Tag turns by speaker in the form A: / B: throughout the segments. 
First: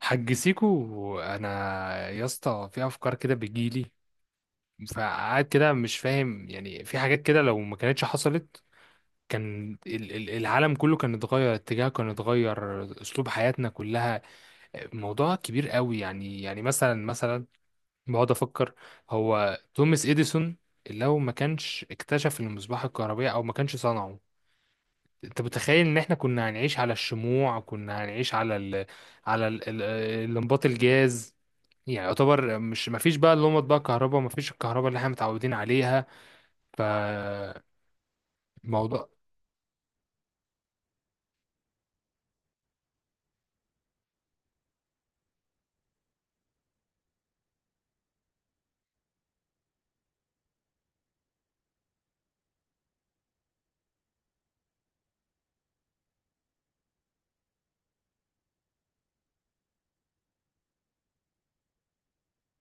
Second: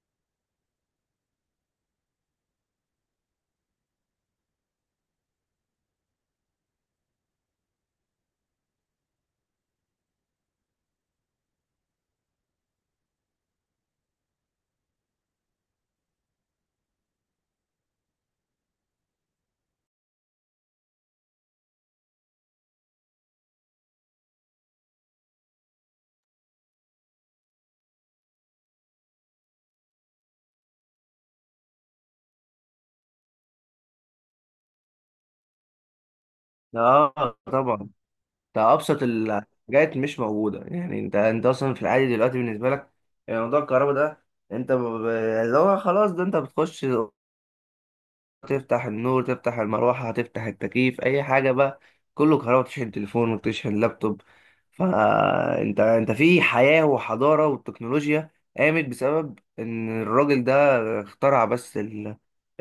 A: حج سيكو، انا يا اسطى في افكار كده بتجيلي. فقعد كده مش فاهم، يعني في حاجات كده لو ما كانتش حصلت كان العالم كله كان اتغير اتجاهه، كان اتغير اسلوب حياتنا كلها. موضوع كبير قوي يعني. مثلا بقعد افكر. هو توماس اديسون لو ما كانش اكتشف المصباح الكهربائي او ما كانش صنعه، انت متخيل ان احنا كنا هنعيش على الشموع، كنا هنعيش على على ال... ال- الانباط الجاز. يعني يعتبر مش، ما فيش بقى اللي هم بقى كهرباء، ما فيش الكهرباء اللي احنا متعودين عليها.
B: اه،
A: فالموضوع،
B: طبعا. ده ابسط الحاجات مش موجوده. يعني انت اصلا في العادي دلوقتي بالنسبه لك، يعني موضوع الكهرباء ده، انت اللي هو خلاص ده انت بتخش تفتح النور، تفتح المروحة، هتفتح التكييف، أي حاجة بقى كله كهرباء، تشحن تليفون وتشحن لابتوب. فأنت أنت أنت في حياة وحضارة، والتكنولوجيا قامت بسبب إن الراجل ده اخترع بس ال-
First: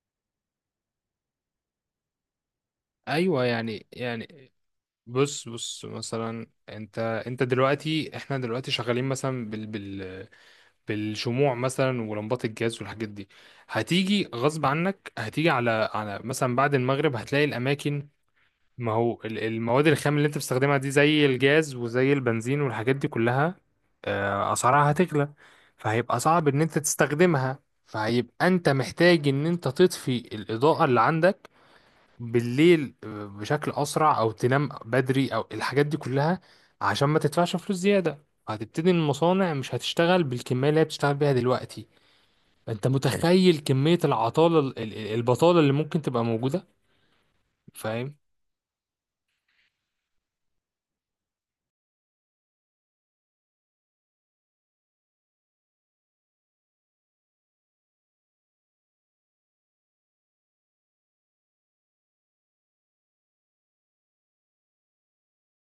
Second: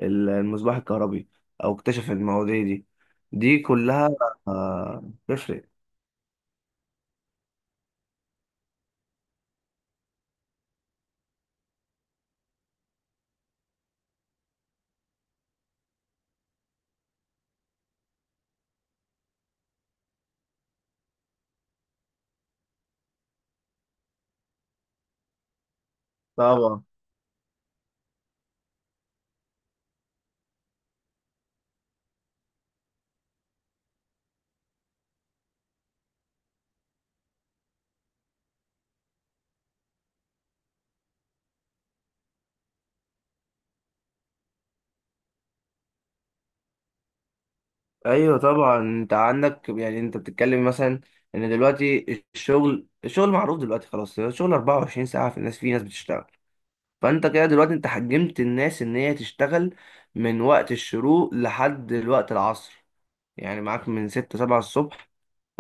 B: ال- المصباح الكهربي، أو اكتشف المواضيع دي
A: ايوه.
B: دي
A: يعني
B: كلها،
A: بص
B: تفرق.
A: بص مثلا، انت دلوقتي احنا دلوقتي شغالين مثلا بالشموع مثلا ولمبات الجاز والحاجات دي. هتيجي غصب عنك، هتيجي على مثلا بعد المغرب هتلاقي الاماكن، ما هو المواد الخام اللي انت بتستخدمها دي زي الجاز وزي البنزين والحاجات دي كلها، اسعارها هتغلى، فهيبقى صعب ان انت
B: طبعا.
A: تستخدمها. فهيبقى انت محتاج ان انت تطفي الاضاءة اللي عندك بالليل بشكل اسرع، او تنام بدري، او الحاجات دي كلها عشان ما تدفعش فلوس زيادة. هتبتدي المصانع مش هتشتغل بالكمية اللي هي بتشتغل بيها دلوقتي. انت متخيل كمية العطالة، البطالة اللي ممكن تبقى موجودة؟ فاهم؟
B: ايوه طبعا، انت عندك يعني انت بتتكلم مثلا ان دلوقتي الشغل معروف دلوقتي، خلاص الشغل 24 ساعه، في ناس بتشتغل. فانت كده دلوقتي انت حجمت الناس ان هي تشتغل من وقت الشروق لحد وقت العصر، يعني معاك من ستة سبعة الصبح،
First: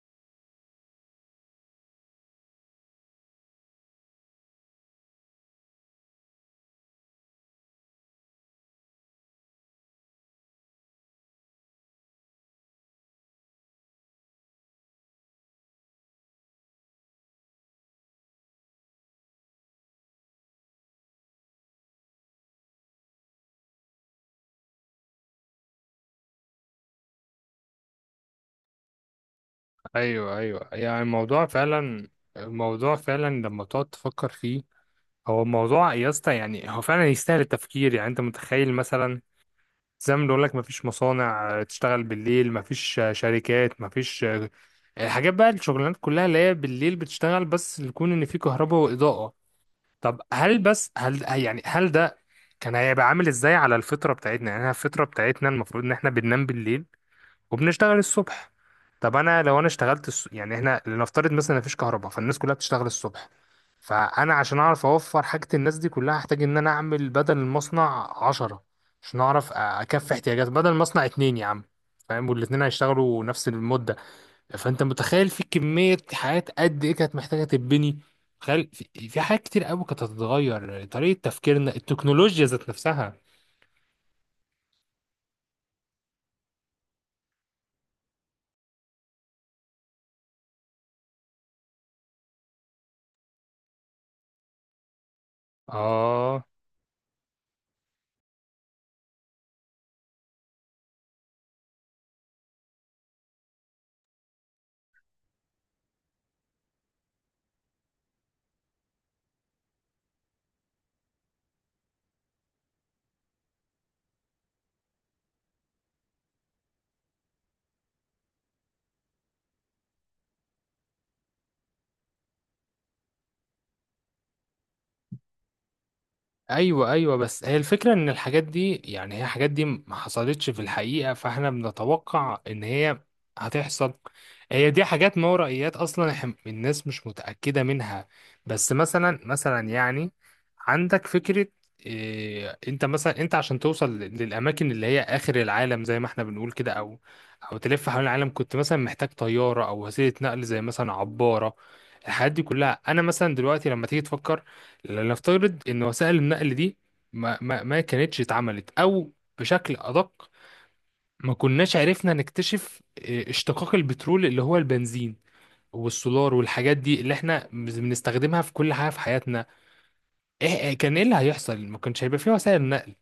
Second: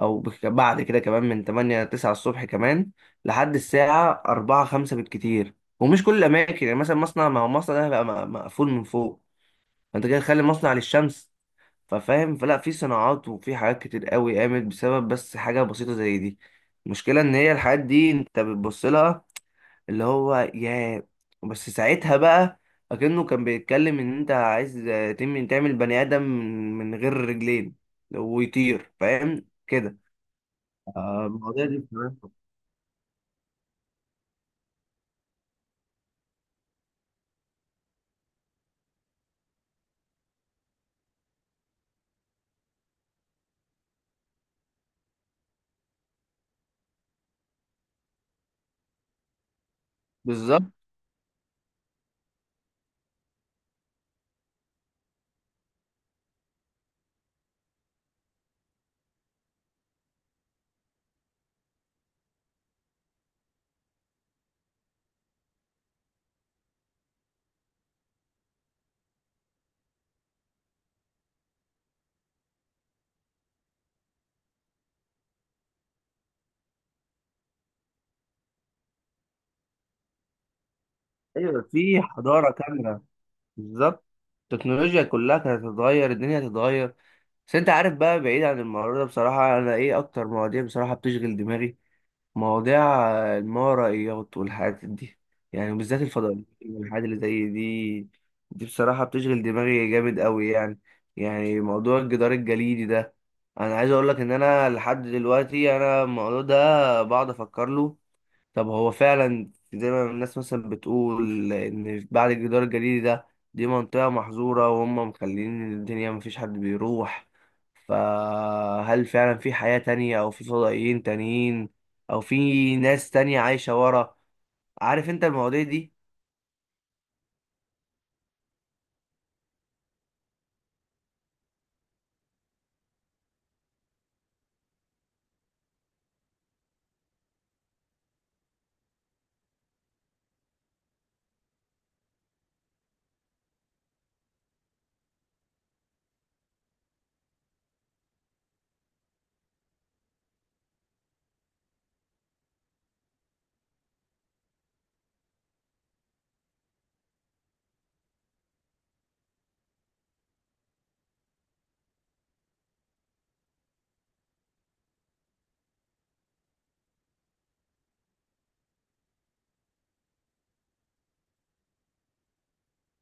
B: او بعد كده كمان من تمانية تسعة الصبح كمان، لحد الساعة أربعة خمسة بالكتير. ومش كل الأماكن، يعني مثلا مصنع، ما هو مصنع ده هيبقى مقفول من فوق، فانت كده تخلي مصنع للشمس، ففاهم؟ فلا، في صناعات وفي حاجات كتير قوي قامت بسبب بس حاجة بسيطة زي دي. المشكلة ان هي الحاجات دي انت بتبص لها اللي هو يا، بس ساعتها بقى اكنه كان بيتكلم ان انت عايز تعمل بني ادم من غير رجلين ويطير، فاهم كده؟
A: ايوه، ايوه. يعني الموضوع
B: المواضيع دي
A: فعلا،
B: بصراحة.
A: الموضوع فعلا لما تقعد تفكر فيه، هو الموضوع يا اسطى يعني هو فعلا يستاهل التفكير. يعني انت متخيل مثلا، زي ما بنقول لك، مفيش مصانع تشتغل بالليل، مفيش شركات، مفيش الحاجات بقى، الشغلانات كلها اللي هي بالليل بتشتغل بس يكون ان في كهرباء واضاءة. طب هل،
B: بالظبط.
A: بس هل، يعني هل ده كان هيبقى عامل ازاي على الفطرة بتاعتنا؟ يعني إحنا الفطرة بتاعتنا المفروض ان احنا بننام بالليل وبنشتغل الصبح. طب انا لو اشتغلت يعني احنا لنفترض مثلا مفيش كهرباء، فالناس كلها بتشتغل الصبح. فانا عشان اعرف اوفر حاجة الناس دي كلها، هحتاج ان انا اعمل بدل المصنع 10، عشان اعرف اكفي احتياجات بدل المصنع اتنين يا عم. فاهم؟ والاتنين هيشتغلوا نفس المدة. فانت متخيل في كمية حاجات قد ايه كانت محتاجة تتبني! تخيل، في حاجات كتير قوي كانت هتتغير، طريقة
B: ايوه،
A: تفكيرنا،
B: في
A: التكنولوجيا
B: حضاره
A: ذات
B: كامله،
A: نفسها.
B: بالظبط. التكنولوجيا كلها كانت هتتغير، الدنيا هتتغير. بس انت عارف بقى، بعيد عن الموضوع ده بصراحه، انا ايه اكتر مواضيع بصراحه بتشغل دماغي؟ مواضيع الماورائيات والحاجات دي، يعني وبالذات
A: اه،
B: الفضائيات والحاجات اللي زي دي. دي بصراحة بتشغل دماغي جامد قوي يعني. يعني موضوع الجدار الجليدي ده، انا عايز اقول لك ان انا لحد دلوقتي انا الموضوع ده بقعد افكر له. طب هو فعلا زي ما الناس مثلا بتقول ان بعد الجدار الجليدي ده دي منطقة محظورة وهم مخلين الدنيا مفيش حد بيروح؟ فهل فعلا في حياة تانية او في فضائيين تانيين، او في ناس تانية عايشة ورا؟ عارف انت المواضيع دي؟
A: ايوه، ايوه، بس هي الفكره ان الحاجات دي، يعني هي الحاجات دي ما حصلتش في الحقيقه، فاحنا بنتوقع ان هي هتحصل. هي دي حاجات ما ورائيات، اصلا الناس مش متاكده منها. بس مثلا يعني عندك فكره، إيه؟ انت مثلا، عشان توصل للاماكن اللي هي اخر العالم زي ما احنا بنقول كده، او تلف حول العالم، كنت مثلا محتاج طياره او وسيله نقل زي مثلا عباره. الحاجات دي كلها، انا مثلا دلوقتي لما تيجي تفكر، لنفترض ان وسائل النقل دي ما كانتش اتعملت، او بشكل ادق، ما كناش عرفنا نكتشف اشتقاق البترول اللي هو البنزين والسولار والحاجات دي اللي احنا بنستخدمها في كل حاجه في حياتنا. إيه كان ايه اللي هيحصل؟ ما كانش هيبقى فيه وسائل نقل.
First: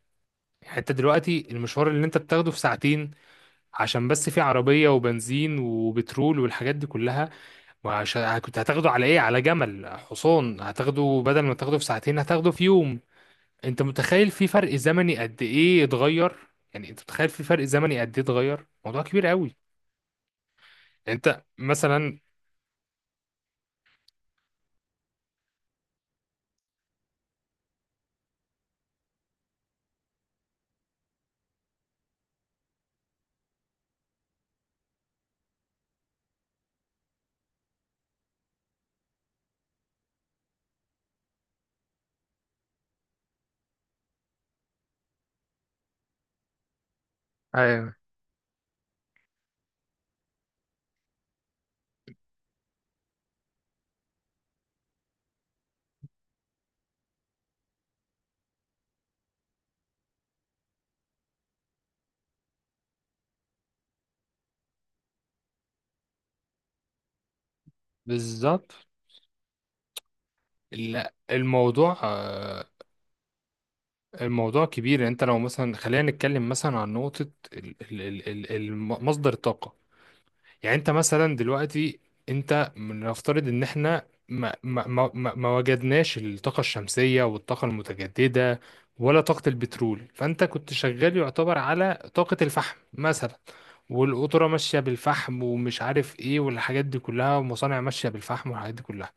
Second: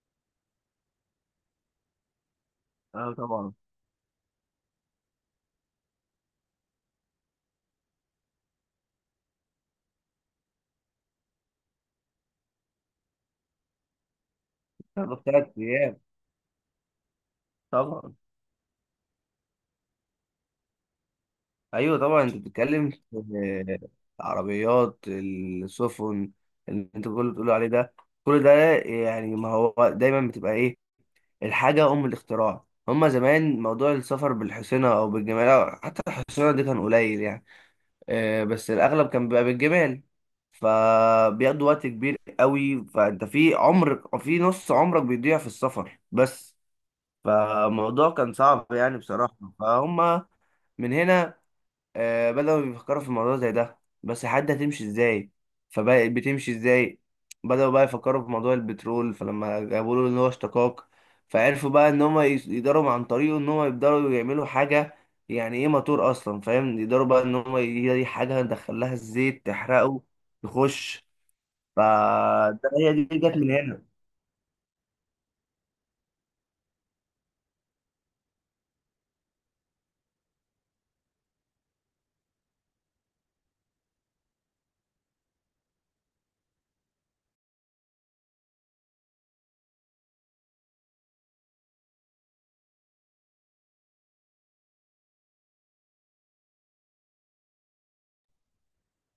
A: يعني انت دلوقتي المشوار اللي انت بتاخده في ساعتين،
B: اه طبعا.
A: عشان بس فيه عربيه وبنزين وبترول والحاجات دي كلها. وعشان كنت هتاخده على ايه؟ على جمل، حصان، هتاخده بدل ما تاخده في ساعتين هتاخده في يوم. انت متخيل في فرق زمني
B: تاخد
A: قد
B: تلات
A: ايه
B: ايام.
A: اتغير؟ يعني انت متخيل في فرق زمني
B: طبعا.
A: قد ايه اتغير؟ موضوع كبير قوي. يعني انت
B: ايوه
A: مثلا.
B: طبعا، انت بتتكلم في العربيات، السفن، اللي انت كل بتقول عليه ده كل ده. يعني ما هو دايما بتبقى ايه، الحاجة أم الاختراع. هما زمان موضوع السفر بالحصينة أو بالجمال، أو حتى الحصينة دي كان قليل يعني، بس الأغلب كان بيبقى بالجمال، فبياخدوا وقت كبير قوي. فأنت في عمر، في نص عمرك بيضيع في السفر بس.
A: ايوه،
B: فالموضوع كان صعب يعني بصراحة، فهم من هنا بدأوا يفكروا في الموضوع زي ده، بس حد هتمشي ازاي؟ فبقت بتمشي ازاي؟ بدأوا بقى يفكروا في موضوع البترول، فلما جابوا له ان هو اشتقاق، فعرفوا بقى ان هم يقدروا عن طريقه ان هم يقدروا يعملوا حاجة، يعني ايه موتور اصلا، فاهم؟ يقدروا بقى ان هم هي دي حاجة
A: بالظبط.
B: ندخلها الزيت تحرقه يخش.
A: لا،
B: فده هي دي جت من هنا.
A: الموضوع كبير. يعني انت لو مثلا، خلينا نتكلم مثلا عن نقطة مصدر الطاقة. يعني انت مثلا دلوقتي، انت نفترض ان احنا ما وجدناش الطاقة الشمسية والطاقة المتجددة، ولا طاقة البترول، فانت كنت شغال يعتبر على طاقة الفحم مثلا، والقطورة ماشية بالفحم ومش عارف ايه والحاجات دي كلها، ومصانع ماشية بالفحم والحاجات دي كلها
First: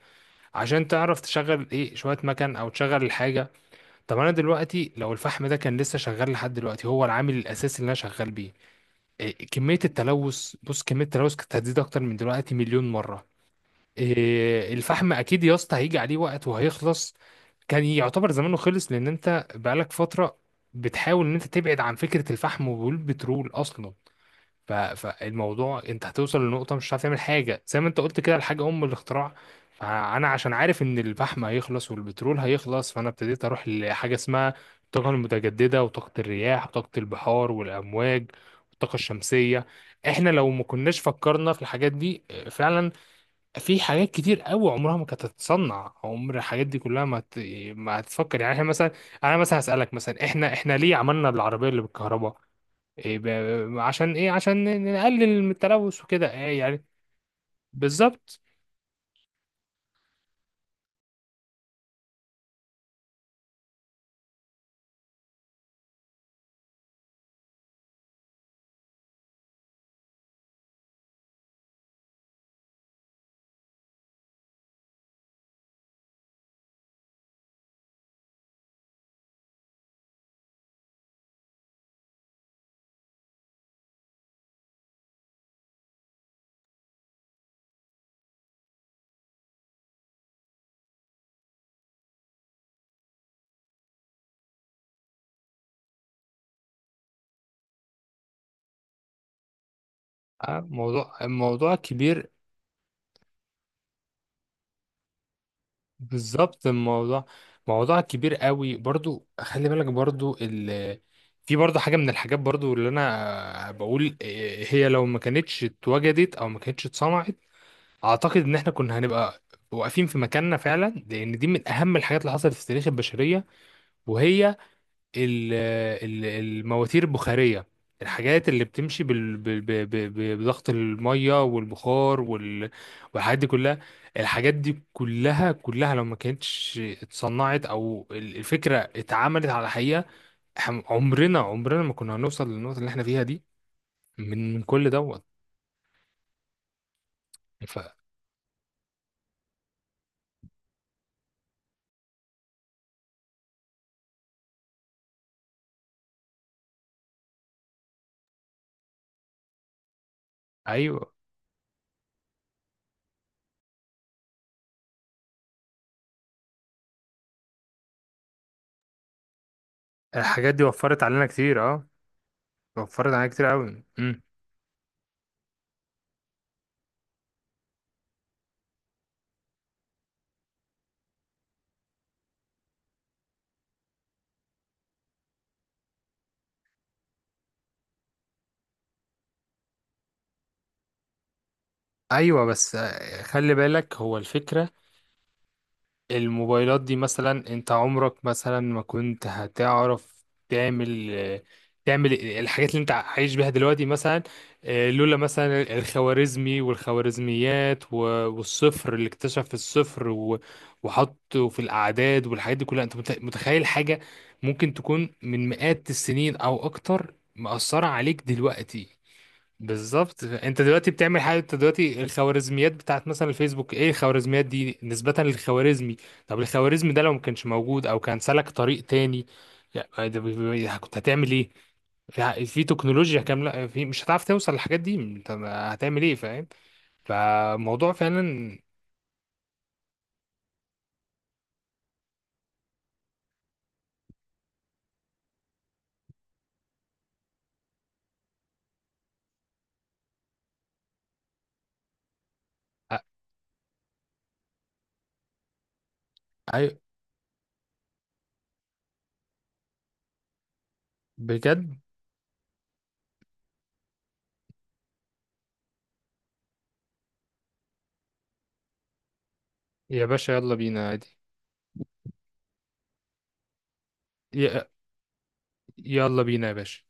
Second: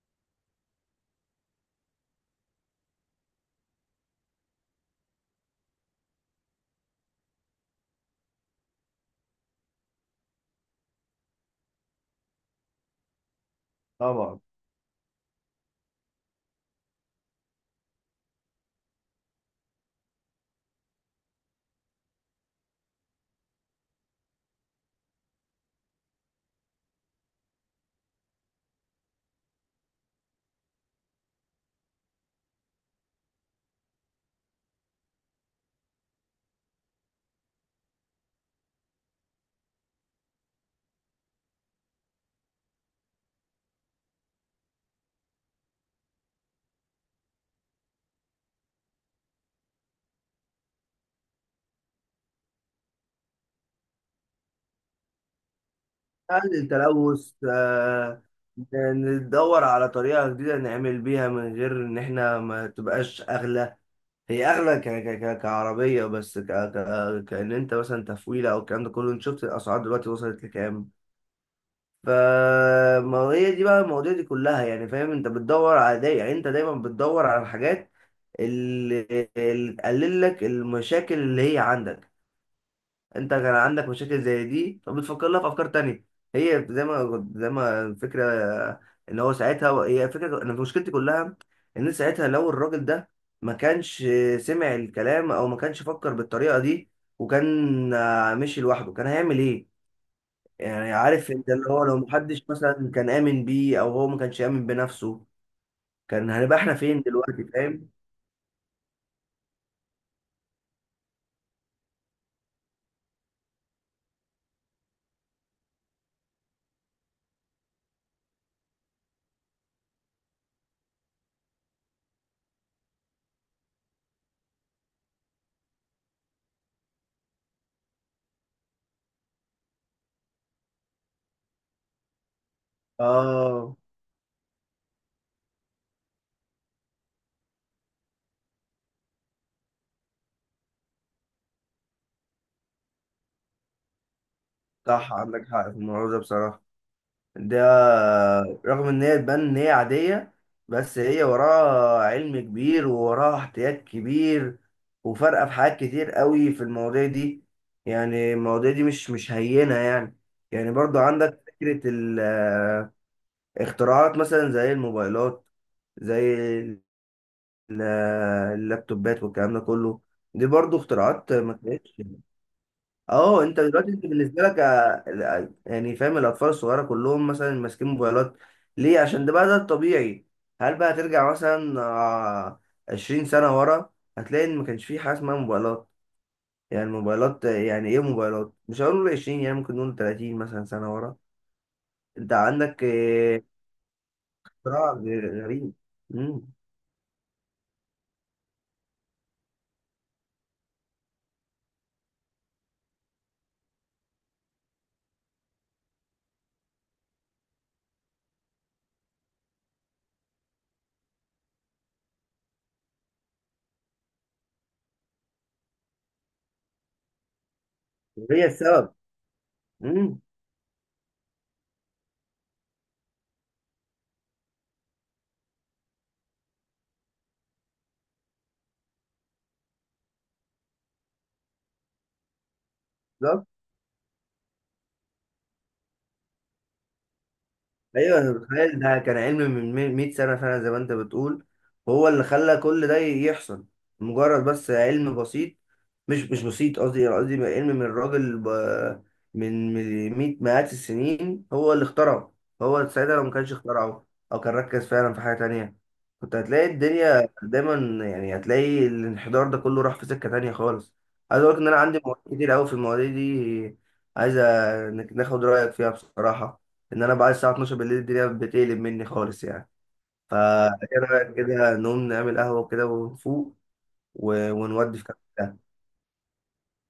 A: عشان تعرف تشغل ايه، شوية مكن او تشغل الحاجة. طب انا دلوقتي لو الفحم ده كان لسه شغال لحد دلوقتي هو العامل الاساسي اللي انا شغال بيه، كمية التلوث، بص كمية التلوث كانت هتزيد أكتر من دلوقتي مليون مرة.
B: طبعا.
A: الفحم أكيد يا اسطى هيجي عليه وقت وهيخلص، كان يعتبر زمانه خلص، لأن أنت بقالك فترة بتحاول إن أنت تبعد عن فكرة الفحم والبترول أصلا. فالموضوع انت هتوصل لنقطة مش هتعرف تعمل حاجة، زي ما انت قلت كده، الحاجة أم الاختراع. فأنا عشان عارف إن الفحم هيخلص والبترول هيخلص، فأنا ابتديت أروح لحاجة اسمها الطاقة المتجددة، وطاقة الرياح، وطاقة البحار والأمواج، والطاقة الشمسية. احنا لو ما كناش فكرنا في الحاجات دي فعلا، في حاجات كتير قوي عمرها ما كانت هتتصنع. عمر الحاجات دي كلها ما هتفكر. يعني احنا مثلا، انا مثلا هسألك مثلا، احنا ليه عملنا العربية اللي بالكهرباء؟ إيه، عشان ايه؟ عشان نقلل من التلوث وكده،
B: قلل
A: إيه يعني؟
B: التلوث، آه،
A: بالظبط.
B: ندور على طريقة جديدة نعمل بيها من غير ان احنا ما تبقاش اغلى. هي اغلى كعربيه، بس كان انت مثلا تفويله او الكلام ده كله، انت شفت الاسعار دلوقتي وصلت لكام؟ ف، ما هي دي بقى المواضيع دي كلها يعني، فاهم؟ انت بتدور على يعني انت دايما بتدور على الحاجات اللي, اللي تقلل لك المشاكل اللي هي عندك. انت كان عندك مشاكل زي دي، فبتفكر لها في افكار تانية. هي زي ما الفكره، ان هو ساعتها هي فكره، انا مشكلتي كلها ان ساعتها لو الراجل ده ما كانش سمع الكلام او ما كانش فكر بالطريقه دي، وكان مشي لوحده، كان هيعمل ايه؟
A: آه،
B: يعني
A: موضوع
B: عارف انت اللي
A: الموضوع
B: هو لو
A: كبير.
B: محدش مثلا كان امن بيه، او هو ما كانش امن بنفسه، كان هنبقى
A: بالظبط
B: احنا فين
A: الموضوع،
B: دلوقتي، فاهم؟
A: موضوع كبير قوي برضو. خلي بالك برضو في برضو حاجة من الحاجات برضو اللي انا بقول، هي لو ما كانتش اتوجدت او ما كانتش اتصنعت، اعتقد ان احنا كنا هنبقى واقفين في مكاننا فعلا، لان دي من اهم الحاجات اللي حصلت في تاريخ البشرية، وهي ال- المواتير البخارية. الحاجات اللي بتمشي بضغط المية والبخار والحاجات دي
B: اه،
A: كلها. الحاجات دي كلها كلها لو ما كانتش اتصنعت، او الفكرة اتعملت على حقيقة، إحنا عمرنا عمرنا ما كنا هنوصل للنقطة اللي احنا فيها دي، من كل
B: صح،
A: دوت.
B: عندك حق في الموضوع ده بصراحه. ده رغم ان هي تبان ان هي عادية، بس هي وراها علم كبير ووراها احتياط كبير، وفارقة في حاجات كتير قوي في المواضيع دي. يعني المواضيع دي مش هينة يعني. يعني برضو
A: فأيوه،
B: عندك فكرة، الاختراعات مثلا زي الموبايلات، زي ال- اللابتوبات والكلام ده كله، دي
A: الحاجات دي
B: برضو
A: وفرت علينا
B: اختراعات ما
A: كتير، اه،
B: كانتش.
A: وفرت علينا
B: اه،
A: كتير
B: انت
A: قوي
B: دلوقتي انت
A: امم
B: بالنسبه لك يعني فاهم الاطفال الصغيره كلهم مثلا ماسكين موبايلات، ليه؟ عشان ده بقى ده الطبيعي. هل بقى ترجع مثلا 20 سنه ورا هتلاقي ان ما كانش في حاجه اسمها موبايلات؟ يعني الموبايلات، يعني ايه موبايلات، مش هقول 20 يعني، ممكن نقول 30 مثلا سنه ورا. انت
A: ايوه، بس
B: عندك
A: خلي بالك، هو الفكرة
B: اختراع غريب. امم
A: الموبايلات دي مثلا، انت عمرك مثلا ما كنت هتعرف تعمل، تعمل الحاجات اللي انت عايش بيها دلوقتي مثلا. لولا مثلا الخوارزمي والخوارزميات، والصفر اللي اكتشف الصفر وحطه في الأعداد والحاجات دي كلها، انت متخيل حاجة ممكن تكون من مئات السنين او اكتر مأثرة عليك
B: وهي السبب.
A: دلوقتي؟
B: امم
A: بالظبط. انت دلوقتي بتعمل حاجه، انت دلوقتي الخوارزميات بتاعت مثلا الفيسبوك، ايه الخوارزميات دي؟ نسبه للخوارزمي. طب الخوارزمي ده لو ما كانش موجود او كان سلك طريق تاني، يعني ده كنت هتعمل ايه؟ في تكنولوجيا كامله، في مش هتعرف توصل للحاجات دي، انت هتعمل ايه؟ فاهم؟ فموضوع
B: ايوه، انا
A: فعلا.
B: متخيل ده كان علم من 100 سنه فعلا زي ما انت بتقول، هو اللي خلى كل ده يحصل. مجرد بس علم بسيط، مش بسيط قصدي، يعني قصدي بقى علم من الراجل من مئات السنين هو اللي اخترعه. هو
A: أ-
B: ساعتها لو ما كانش اخترعه، او كان ركز فعلا في حاجة تانية، كنت هتلاقي
A: أي-
B: الدنيا دايما، يعني هتلاقي الانحدار ده كله راح في سكة تانية خالص. عايز اقول لك ان
A: بجد
B: انا عندي مواضيع كتير قوي في المواضيع دي، عايز انك ناخد رأيك فيها بصراحة. ان انا بعد الساعة 12 بالليل الدنيا بتقلب مني خالص يعني.
A: يا باشا يلا
B: فا
A: بينا
B: ايه
A: عادي.
B: رأيك كده نقوم نعمل قهوة كده ونفوق،
A: ي-
B: ونودي في كده.
A: يلا بينا يا باشا.